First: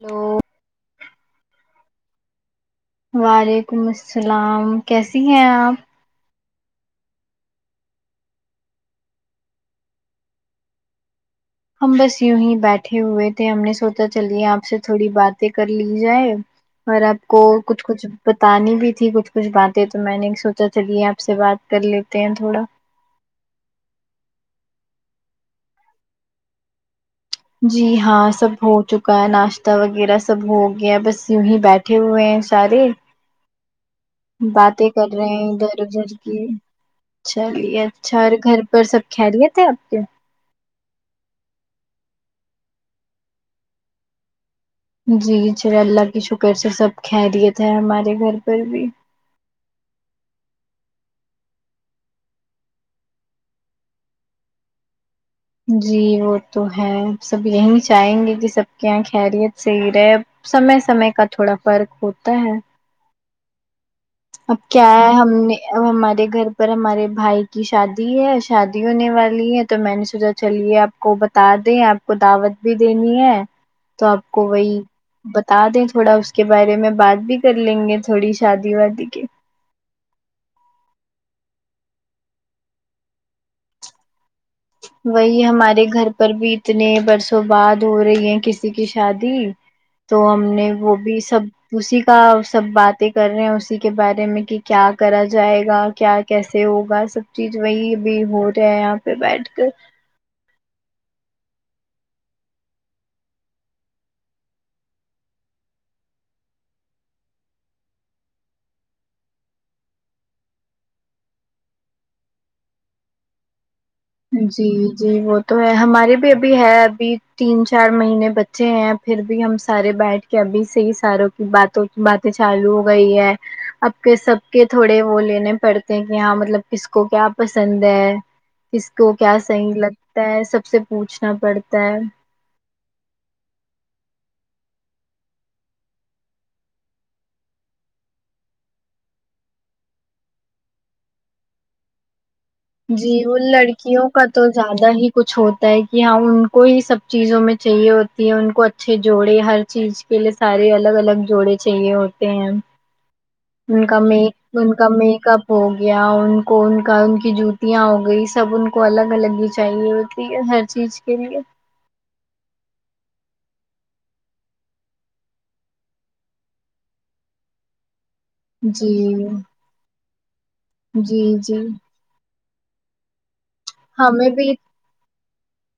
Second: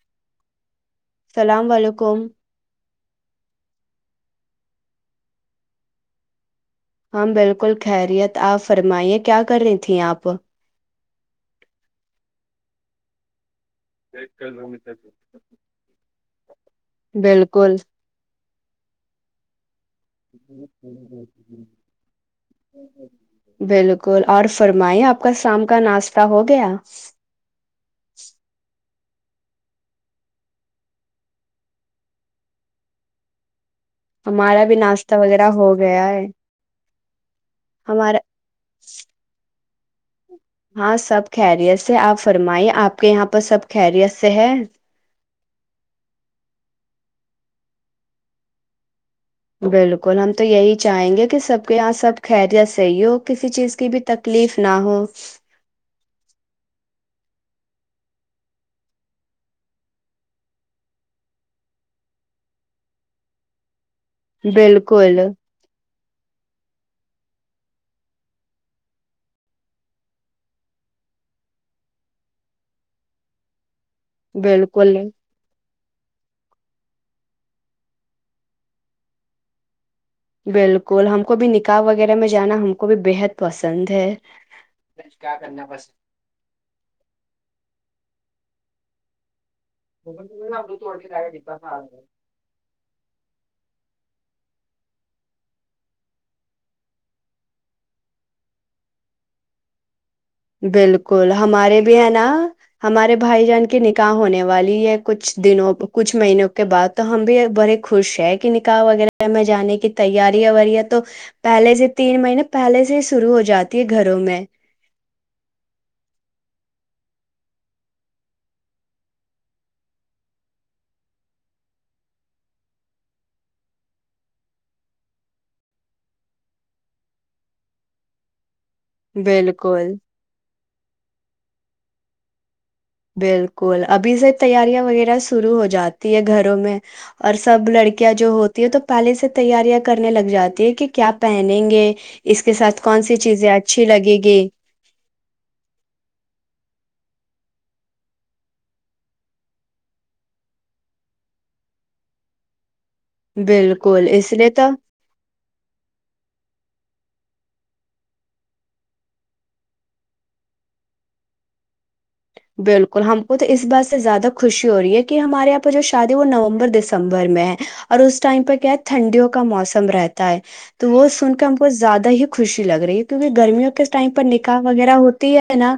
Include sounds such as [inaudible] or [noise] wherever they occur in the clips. hello السلام علیکم وعلیکم السلام کیسی ہیں آپ ہماں بالکل خیریت آپ فرمائیے کیا کر رہی تھیں آپ ہم بس یوں ہی بیٹھے ہوئے تھے ہم نے سوتا چلیے آپ سے تھوڑی باتیں کر لی جائے اور آپ کو بالکل کچھ کچھ تانی بھی تھی کچھ کچھ بات تو میں نے سوچا چلیے آپ سے کر لیتے ہیں تھوڑا بالکل اور فرمائیں آپ آ کا شام کا ناشتہ ہو گیا جی ہاں سب ہو چکا کا ناشتہ وغیرہ سب ہو گیا بس یوں ہی بیٹھے ہوئے ہیں سارے ہمارا بھی باتیں کر ناشتہ رہے وغیرہ ہیں ہو ادھر گیا ادھر ہے کی چلیے ہمارا اچھا اور گھر پر سب کھہ لیے تھے آپ اوکے ہاں سب خیریت سے آپ فرمائیے آپ کے یہاں پر سب خیریت سے ہے جی چلے اللہ کی شکر سے سب کہری تھے ہمارے گھر پر بھی بالکل ہم تو یہی چاہیں گے کہ سب کے یہاں سب خریت صحیح ہو کسی چیز کی بھی تکلیف نہ ہو جی وہ تو ہے سب یہی چاہیں گے کہ سب کے یہاں خیریت صحیح رہے اب سمے سمے کا تھوڑا فرق ہوتا ہے اب کیا ہے بالکل ہم نے ہمارے گھر پر ہمارے بھائی کی شادی ہے شادی ہونے والی ہے تو میں نے سوچا چلیے آپ کو بتا دیں آپ کو دعوت بھی دینی ہے تو آپ کو وہی بالکل بتا دیں تھوڑا اس کے بارے میں بات بھی کر لیں گے تھوڑی شادی وادی کے بالکل ہم کو بھی نکاح وغیرہ میں جانا ہم کو بھی بےحد پسند ہے وہی ہمارے گھر پر بھی اتنے برسوں بعد دھو رہی ہے کسی کی شادی تو ہم نے وہ بھی سب اسی کا سب باتیں کر رہے ہیں اسی کا کے بارے میں کہ کیا کرا جائے گا کیا کیسے ہوگا سب چیز وہی بھی ہو رہا ہے یہاں پہ بیھ کے بالکل ہمارے بھی ہے نا ہمارے بھائی جان کی نکاح ہونے والی ہے کچھ دنوں کچھ مہینوں کے بعد تو ہم بھی بڑے خوش ہے کہ نکاح وغیرہ میں جانے کی تیارییاںیریا تو پہلے سے تین مہینے پہلے سے ہی شروع ہو جاتے گھروں میں جی جی وہ تو ہے ہمارے بھی ابھی ہے ابھی تین چار مہینے بچے ہیں پھر بھی ہم سارے بیٹھ کے ابھی سے ہی ساروں کی باتوں کی باتیں چالو ہو گئی ہے اب کے سب کے تھوڑے وہ لینے پڑتے ہیں کہ یہاں مطلب کس کو کیا پسند ہے کس کو کیا صحیح بالکل لگتا ہے سب سے پوچھنا پڑتا تا بالکل ابھی سے تیاریاں وغیرہ شروع ہو جاتی ہے گھروں میں اور سب لڑکیاں جو ہوتی ہے تو پہلے سے تیاریاں کرنے لگ جاتی ہے کہ کیا پہنیں گے اس کے ساتھ کون جی سی ان چیزیں اچھی لڑکیوں لگے کا تو گی زیادہ ہی کچھ ہوتا ہے کہ ہاں ان کو ہی سب چیزوں میں چاہیے ہوتی ہے ان کو اچھے جوڑے ہر چیز کے لیے سارے الگ الگ جوڑے چاہیے ہوتے ہیں ان کا بالکل م اس لیے تو ان کا میک اپ ہو گیا ان کو ان کا ک جووت ں ہو گئی سب ان کو الگ الگ ہی چاہیے ہوتی ہر چیز کے لیے بالکل ہم کو تو اس بات سے زیادہ خوشی ہو رہی ہے کہ ہمارے یہاں پہ جو شادی وہ نومبر دسمبر میں ہے اور اس ٹائم پہ کیا ہے جی ٹھنڈیوں کا موسم رہتا ہے تو وہ جی سن کر جی ہم کو زیادہ ہی خوشی لگ رہی کیونکہ گرمیوں کس ٹائم پر ہمیں بھی نکاح وغیرہ ہوتی ہے ہے نا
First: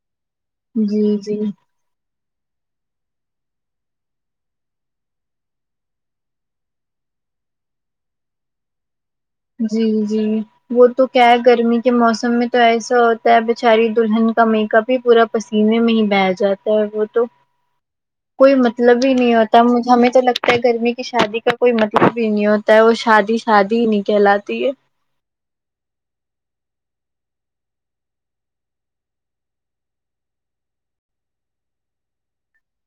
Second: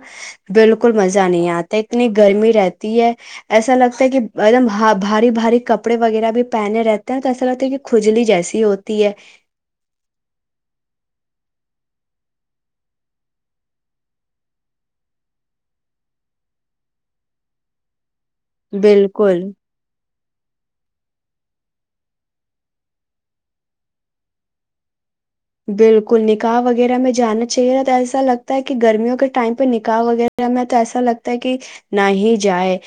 بالکل مز جی جی جانی آتا اتنی گرمی رہتی ہے ایسا لگتا ہے کہ ایک دم بھاری بھاری کپڑے وغیرہ بھی پہنے رہتے ہیں تو ایسا لگتا ہے کہ کھجلی جیسی ہوتی ہے جی جی وہ تو کیا ہے گرمی کے موسم مم میں تو ایسا ہوتا ہے بچاری دلہن کا میک اپ ہی پورا پسینےہ نہیں بہیا جاتا ہے وہ تو کوئی مطلب ہی نہیں بالکل ہوتا ہمیں تو لگ گرمی کی شادی کا کوئی مطلب ہی نہیں ہوتا ہے وہ شادی شادی نہیں کہلاتی ہے بالکل نکاح وغیرہ میں جانا چاہیےا تو ایسا لگتا ہے کہ گرمیوں کے ٹائم پہ نکاح وغیرہ میں تو ایسا لگتا ہے کہ نہ ہی جائے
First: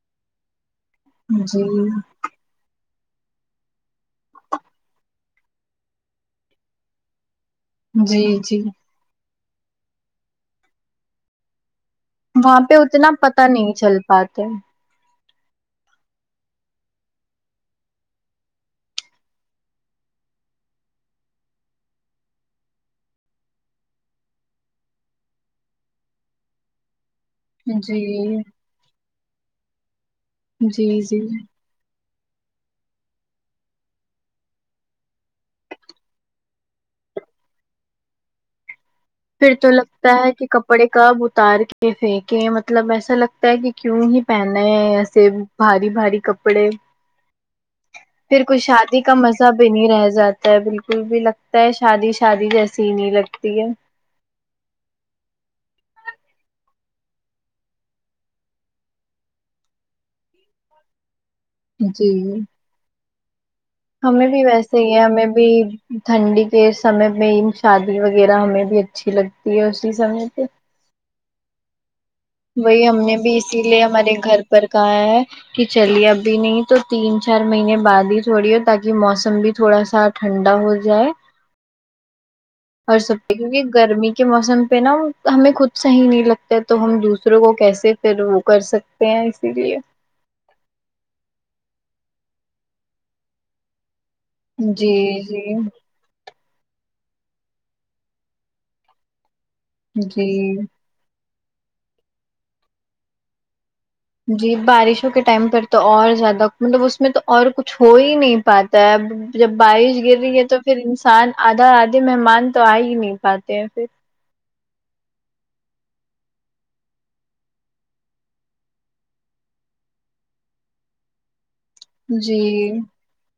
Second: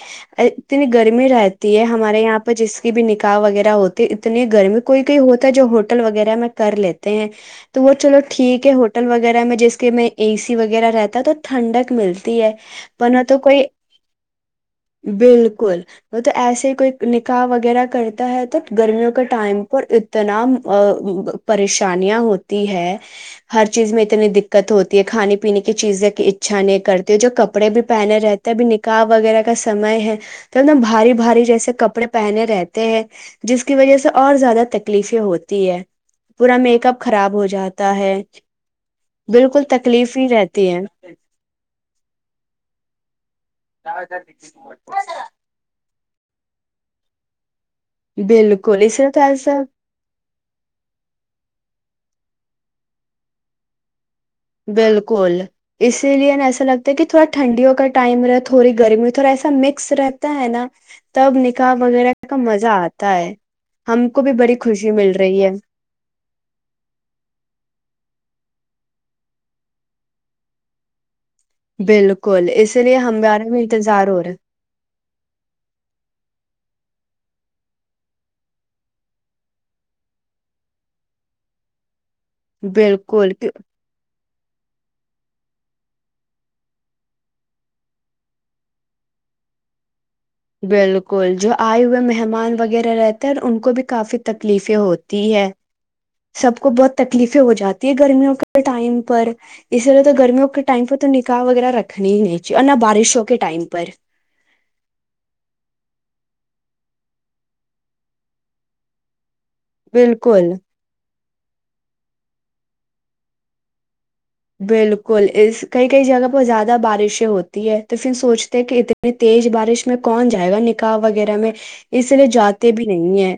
اتنی گرمی جی رہتی ہے ہمارے یہاں پہ جس بھی نکاح وغیرہ ہوتی اتنی گرمی کوئی کوئی ہوتا ہے جو ہوٹل وغیرہ میں کر لیتے ہیں تو وہ چلو جی جی ٹھیک ہے ہوٹل وغیرہ میں جس کے میں اے سی وغیرہ رہتا ہے تو ٹھنڈک ملتی ہے وہاں پہ اتنا ورنہ تو پتا کوئی نہیں چل پاتے بالکل تو ایسے ہی کوئی نکاح وغیرہ کرتا ہے تو گرمیوں کے ٹائم پر اتنا پریشانیاں ہوتی ہوتی ہے ہر چیز میں اتنی دقت ہوتی ہے کھانے پینے کی چیزیں کی اچھا نہیں کر جو کپڑے بھی پہنے جی رہتے ہیں ابھی نکاح وغیرہ کا سمے ہے تو ایک ن جی بھاری جی بھاری جیسے کپڑے پہنے رہتے ہیں جس کی وجہ سے اور زیادہ تکلیفیں ہوتی ہے پورا میک اپ خراب ہو جاتا ہے پھر بالکل تو لگتا تکلیف ہی ہے کہ رہتی کپڑے کب اتار کے پھینکے مطلب ایسا لگتا ہے کہ کیوں ہی پہننا ہے ایسے بھاری بھاری کپڑے پھر کچھ بالکل اس شادی لیے کا تو مزہ ایسا بھی نہیں رہ جاتا ہے بالکل بھی لگتا ہے شادی شادی جیسی ہی نہیں لگتی ہے بالکل اسی لیے نا ایسا لگتا ہے کہ تھوڑا ٹھنڈیوں کا ٹائم رہ تھوڑی گرمی میں تھوڑا ایسا مکس رہتا ہے نا تب نکاح وغیرہ جی کا مزہ آتا [unintelligible] کو ہمیں بھی بڑی ویسے خوشی ہی ہے مل ہمیں رہی بھی ہے ٹھنڈی کے سمے میں شادی وغیرہ ہمیں یہ اچھی لگتی ہے اسی سمے پہ بالکل اسی وہی لیے ہم نے بھی ہمارا اسی لیے انتظار ہمارے ہو رہا گھر پر کہا ہے کہ چلیے ابھی نہیں تو تین چار مہینے بعد ہی تھوڑی ہو تاکہ موسم بھی تھوڑا سا ٹھنڈا ہو جائے ہے اور سب بالکل پہ کیونکہ کیوں- گرمی کے موسم پہ نا ہمیں خود صحیح نہیں لگتا تو ہم دوسروں کو کیسے پھر وہ کر سکتے ہیں اسی لیے بالکل جو آئے ہوئے مہمان وغیرہ رہتے ہیں ان کو بھی کافی تکلیفیں جی ہوتی ہیں جی سب کو بہت تکلیفیں ہو جاتی ہے گرمیوں کے ٹائم پر اس سرو تو گرمیوں جی ائم پتوں ا وغیرہ رکھنی ہی نہیں چیے اور نہ بارشوں کے ٹائم پر جی بارشوں کے ٹائم پر تو اور زیادہ مطلب اس میں تو اور کچھ ہو ہی نہیں پاتا ہے اب جب بارش گر رہی ہے بالکل تو پھر انسان آدھا آدے مہمان تو آ ہی نہیں پاتے ہیں پھر بالکل اس کئی کئی جگہ پر زیادہ بارشیں ہوتی ہے تو پھر سوچتے ہیں کہ اتنی تیز بارش میں کون جائے گا نکاح وغیرہ میں اس لیے جی جاتے بھی نہیں ہے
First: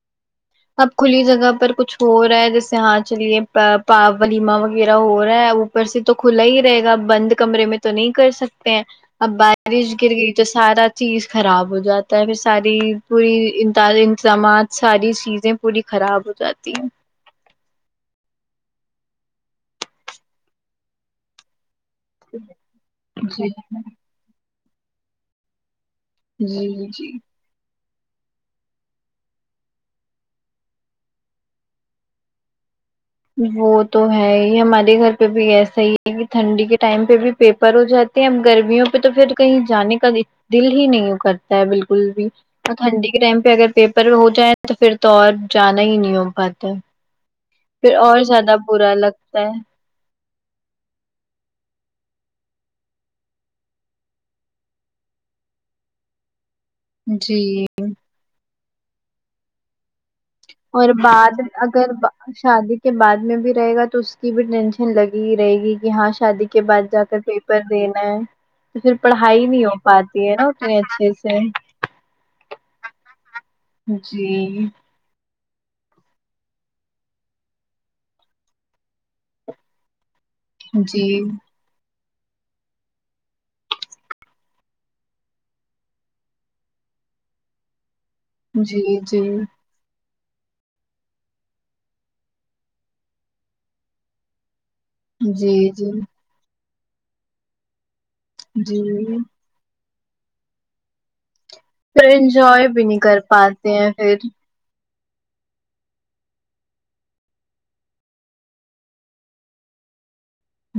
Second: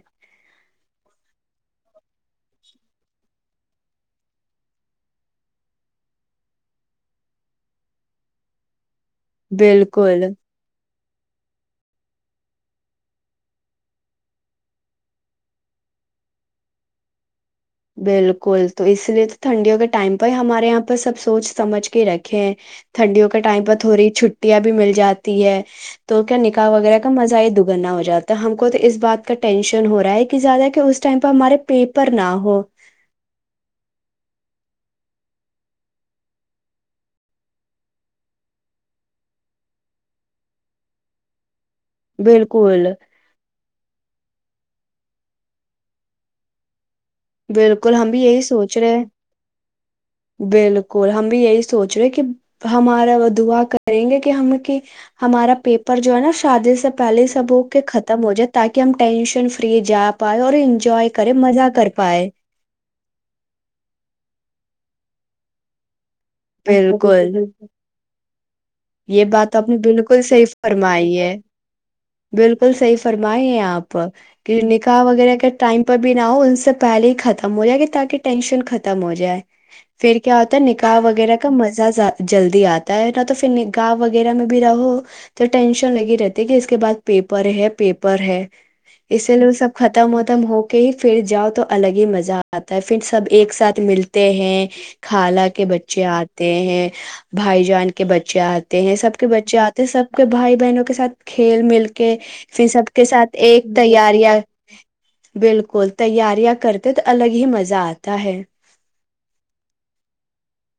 اب کھلی جگہ پر کچھ ہو رہا ہے جیسے جی سے ہاں چلیے پا ولیما وغیرہ ہو رہا ہے اوپر سے تو کھلا ہی رہے گا بند کمرے میں تو نہیں کر سکتے ہیں اب بارش گر بالکل گئی تو سارا چیز خراب ہو جاتا ہے پھر ساری پوری انتظامات ساری چیزیں پوری خراب ہو جاتی ہیں بالکل تو اس لیے تو ٹھنڈیوں کے ٹائم پہ ہی ہمارے یہاں پہ سب سوچ سمجھ رکھیں ٹنڈیوں کے جی ٹائم پر تھ ہوڑی چ چٹیاں بھی مل جاتی ہے تو کیا نکاح جی وغیرہ کا جی مزہ ہی د گگننا ہو جاتا ہم کو تو اس بات کا ٹینشن ہو رہا ہے کہ زیادہ کہ اس ٹائم پہ ہمارے پیپر نہ ہو [unintelligible] وہ تو ہے یہ ہمارے گھر پہ بھی ایسا ہی ہے کہ ٹھنڈی کے ٹائم پہ بھی پیپر ہو جاتے ہیں اب گرمیوں پہ تو پھر کہیں جانے کا دل ہی نہیں کرتا بالکل بھی اور بالکل ٹھنڈی کے ٹائم پہ اگر پیپر ہو جائےیں تو پھر تو جانا ہی نہیں ہو پتا بالکل پھر ہم اور بھی یہی زیادہ سوچ برا رہے لگتا ہے بالکل ہم بھی یہی سوچ رہے کہ ہمارا وہ دعا کریں گے کہ ہم کہ ہمارا پیپر جو ہے نا شادی سے پہلے سب ہو جی کے ختم ہو جاتے تاکہ ہم ٹنشن فری جپ اور بعد اگر شادی کے بعد میں بھی رہے گا تو اس کی بھی ٹینشن لگی رہے گی کہ ہاں شادی کے بعد جا کر بالکل پیپر دینا ہے تو پھر یہ پڑھائی بات نہیں آپ ہو نے بالکل پاتی ہے صحیح نا اتنی اچھے فرمائی ہے سے بالکل صحیح فرمائی ہیں آپ کہ جی نکاح وغیرہ ٹائم پر بھی نہ ہو ان سے پہلے ہی ختم ہو جائے گی تاکہ ٹینشن ختم ہو جائے پھر کیا ہوتا ہے نکاح جی وغیرہ کا مزہ ات جلدی آتا ہے نہ تو پھر گا وغیرہ میں بھی رہو تو ٹینشن لگی رہتی کہ اس کے بعد پیپر ہے پ پر ہے جی جی اسی لیے وہ سب ختم ہوتا ختم ہو کے ہی پھر جاؤ تو الگ ہی مزہ آتا ہے پھر سب ایک ساتھ ملتے ہیں خالہ کے جی جی بچے آتے ہیں بھائی جان کے بچے ہیں جی سب کے بچے آ سب کے بھائی بہنوں کے ساتھ کھیل مل پھر کے انجوائے پھر بھی سب نہیں کے کر ساتھ ایک پاتے ہیں پھر تیاریاں بالکل تیاریاں کرتے تو الگ ہی مزہ آتا ہے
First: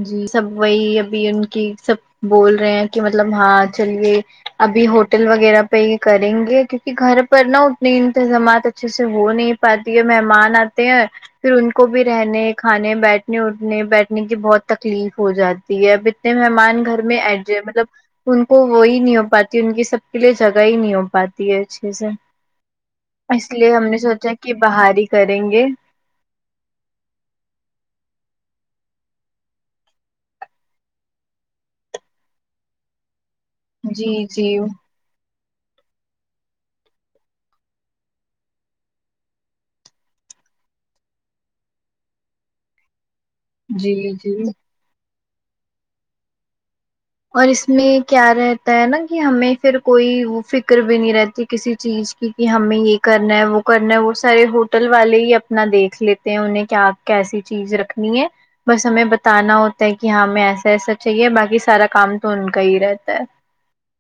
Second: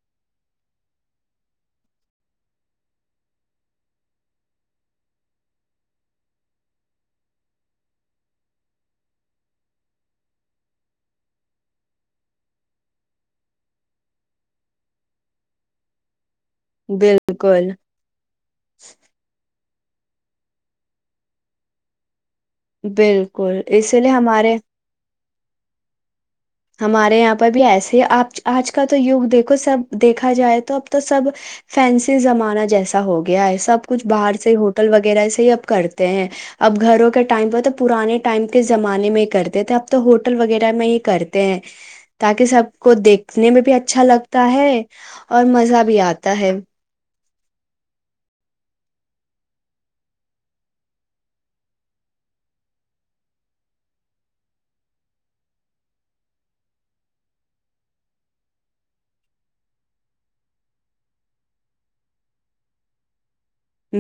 جی سب وہی ابھی ان کی سب بول رہے ہیں کہ مطلب ہاں چلیے ابھی ہوٹل وغیرہ پہ یہ کریں گے کیونکہ گھر پر نا اتنے انتظامات اچھے سے ہو نہیں پاتے ہے مہمان آتے ہیں پھر ان کو بھی رہنے کھانے بیٹھنے اٹھنے بیٹھنے کی بہت تکلیف ہو جاتی ہے ب مہمان گھر میں ایڈ ج بالکل مطلب ان کو وہی نہیں ہو پاتا ان کی سب کے لیے جگہ ہی نہیں ہو پاتی ہے ا چیزیں بالکل اس لیے ہمارے سریں گے ہمارے یہاں پر بھی ایسے ہی آپ آج کا تو یگ دیکھو سب دیکھا جائے تو اب تو سب فینسی زمانہ جیسا ہوگا گیا ہے سب کچھ جی باہر سے جی ہوٹل وغیرہ سے ہی کرتے ہیں اب گھروں کے ٹائم پہ تو پرانے ٹائم کے زمانے میں ہی کرتے تھے اب تو ہوٹل وغیرہ میں ہی کرتے ہیں تاکہ سب کو دیکھ دیککھنے میں بھی اچھا جی جی لگتا ہے اور مزہ بھی آتا ہے اور اس میں کیا رہتا ہے نا کہ ہمیں پھر کوئی فکر بھی نہیں رہتی کسی چیز کی کہ ہمیں یہ کرنا ہے وہ کرنا ہے وہ سارے ہوٹل والے ہی اپنا دیکھ لیتے ہیں انہیں کہ آپ کی ایسی چیز رکھنی ہے بس ہمیں بتانا ہوتا ہے کہ ہماں ہمیں ایسا ایسا چاہیے باقی سارا کام تو ان کا ہی رہتا ہے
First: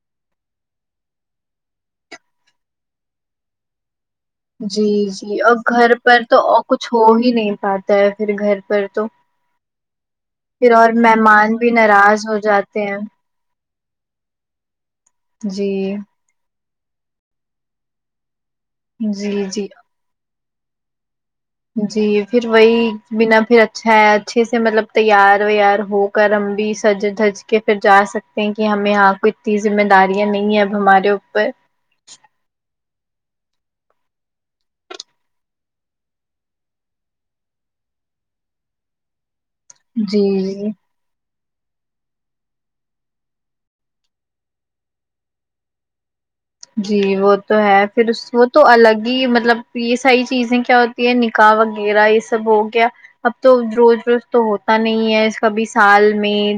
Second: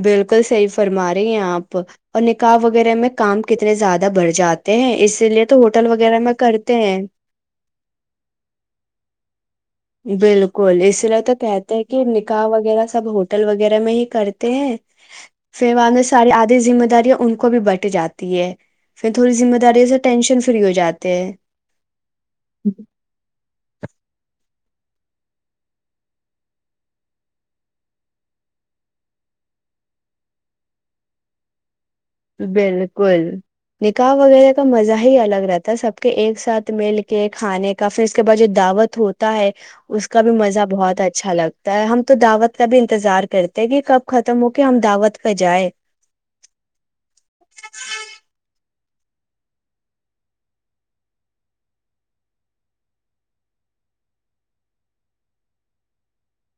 بالکل صحیح فرما رہی ہیں آپ اور نکاح وغیرہ میں کام کتنے زیادہ بڑھ جاتے جی ہیں اسی جی لیے تو اور ہوٹل گھر وغیرہ پر میں تو کرتے کچھ ہیں ہو ہی نہیں پاتا ہے پھر گھر پر تو پھر بالکل اور اس لیے تو مہمان بھی کہتے ہیں کہ ناراض ہو نکاح جاتے وغیرہ ہیں سب ہوٹل وغیرہ میں ہی کرتے ہیں پھر وہاں جی نے ساری آدھی مت د ان کو بھی بٹ جاتی ہے پھر جی تھوڑیذم جی داری ہے س سے ٹشن ری ہو جاتے ہیں جی پھر وہی بنا پھر اچھ ہے اچھے سے مطلب تیار ویار ہو کر ہم بھی سج دج کے پھر جا سکتے ہیں کہ ہمیں یہاں کو اتنی ذمہ داریاں نہیں ہے اب ہمارے اوپر بالکل نکاح وغیرہ کا مزہ ہی الگ رہتا ہے سب کے ایک ساتھ مل کے کھانے کا پھر اس کے بعد جو دعوت ہوتا ہے اس کا جی بھی مزہ جی بہت اچھا لگتا ہے ہم تو دعوت کا بھی انتظار کرتے ہیں کہ کب ختم ہو کے ہم دعوت پ جائے جی وہ تو ہے پھر وہ تو الگ ہی مطلب یہ ساری چیزیں کیا ہوتی ہے نکاح وغیرہ یہ سب ہو گیا اب تو روز روز تو ہوتا نہیں ہے کبھی سال میں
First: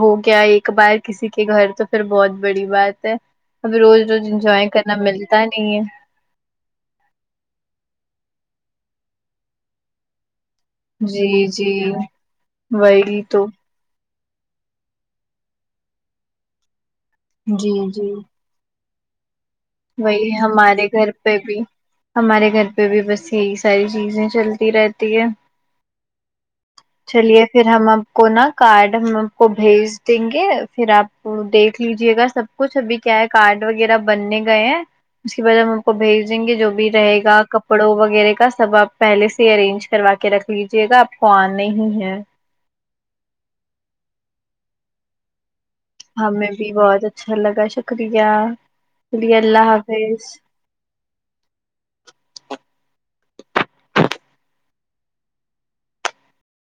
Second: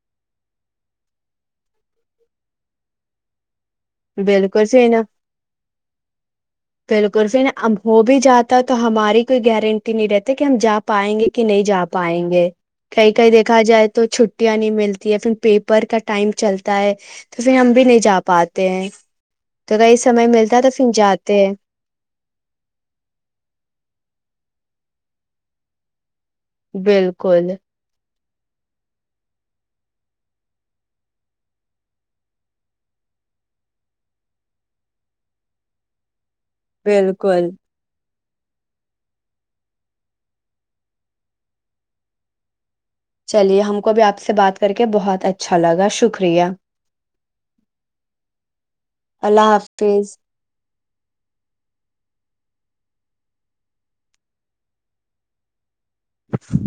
ہو گیا ایک بار کسی کے گھر تو پھر بہت بڑی بات ہے ابھی روز روج کر ہے ن پہل کرس ن ہو بھی جاتا تو ہماری کوئی گارنٹی نہیں رہتی کہ ہم جا پائیں گے کہ جی نہیں جا جی پائیں گے کہیں وہی کہیں تو دیکھا جائے تو چ چھٹیاں نہیں ملتی ہے پھر پیپر کا ٹائم چلتا ہے تو پھر جی ہم بھی نہیں جی جا پاتے ج وہی ہمارے گھر پہ ہیں بھی ہمارے گھر پہ بھی بس یہی ساری چیزیں چلتی رہتی ہے چلیے بالکل پھر ہم اب کو نا کارڈ ہم آ کو بھیج دیں گے پھر آپ دیکھ لیجیے گا سب کچھ ابھی کیا ہے کارڈ وغیرہ بننے گئے ہیں اس کی وجہ میں ان کو بھیج جو بھی رہے گا بالکل کپڑوں وغیرہ سب آپ پہلے سے ارینج کروا کے رکھ لیجے گا آپ کو آنا ہی ہے چلیے ہم کو بھی آپ سے بات کر کے بہت اچھا لگا شکریہ ہمیں بھی بہت اچھا لگا شکریہ شے اللہ حافظ چ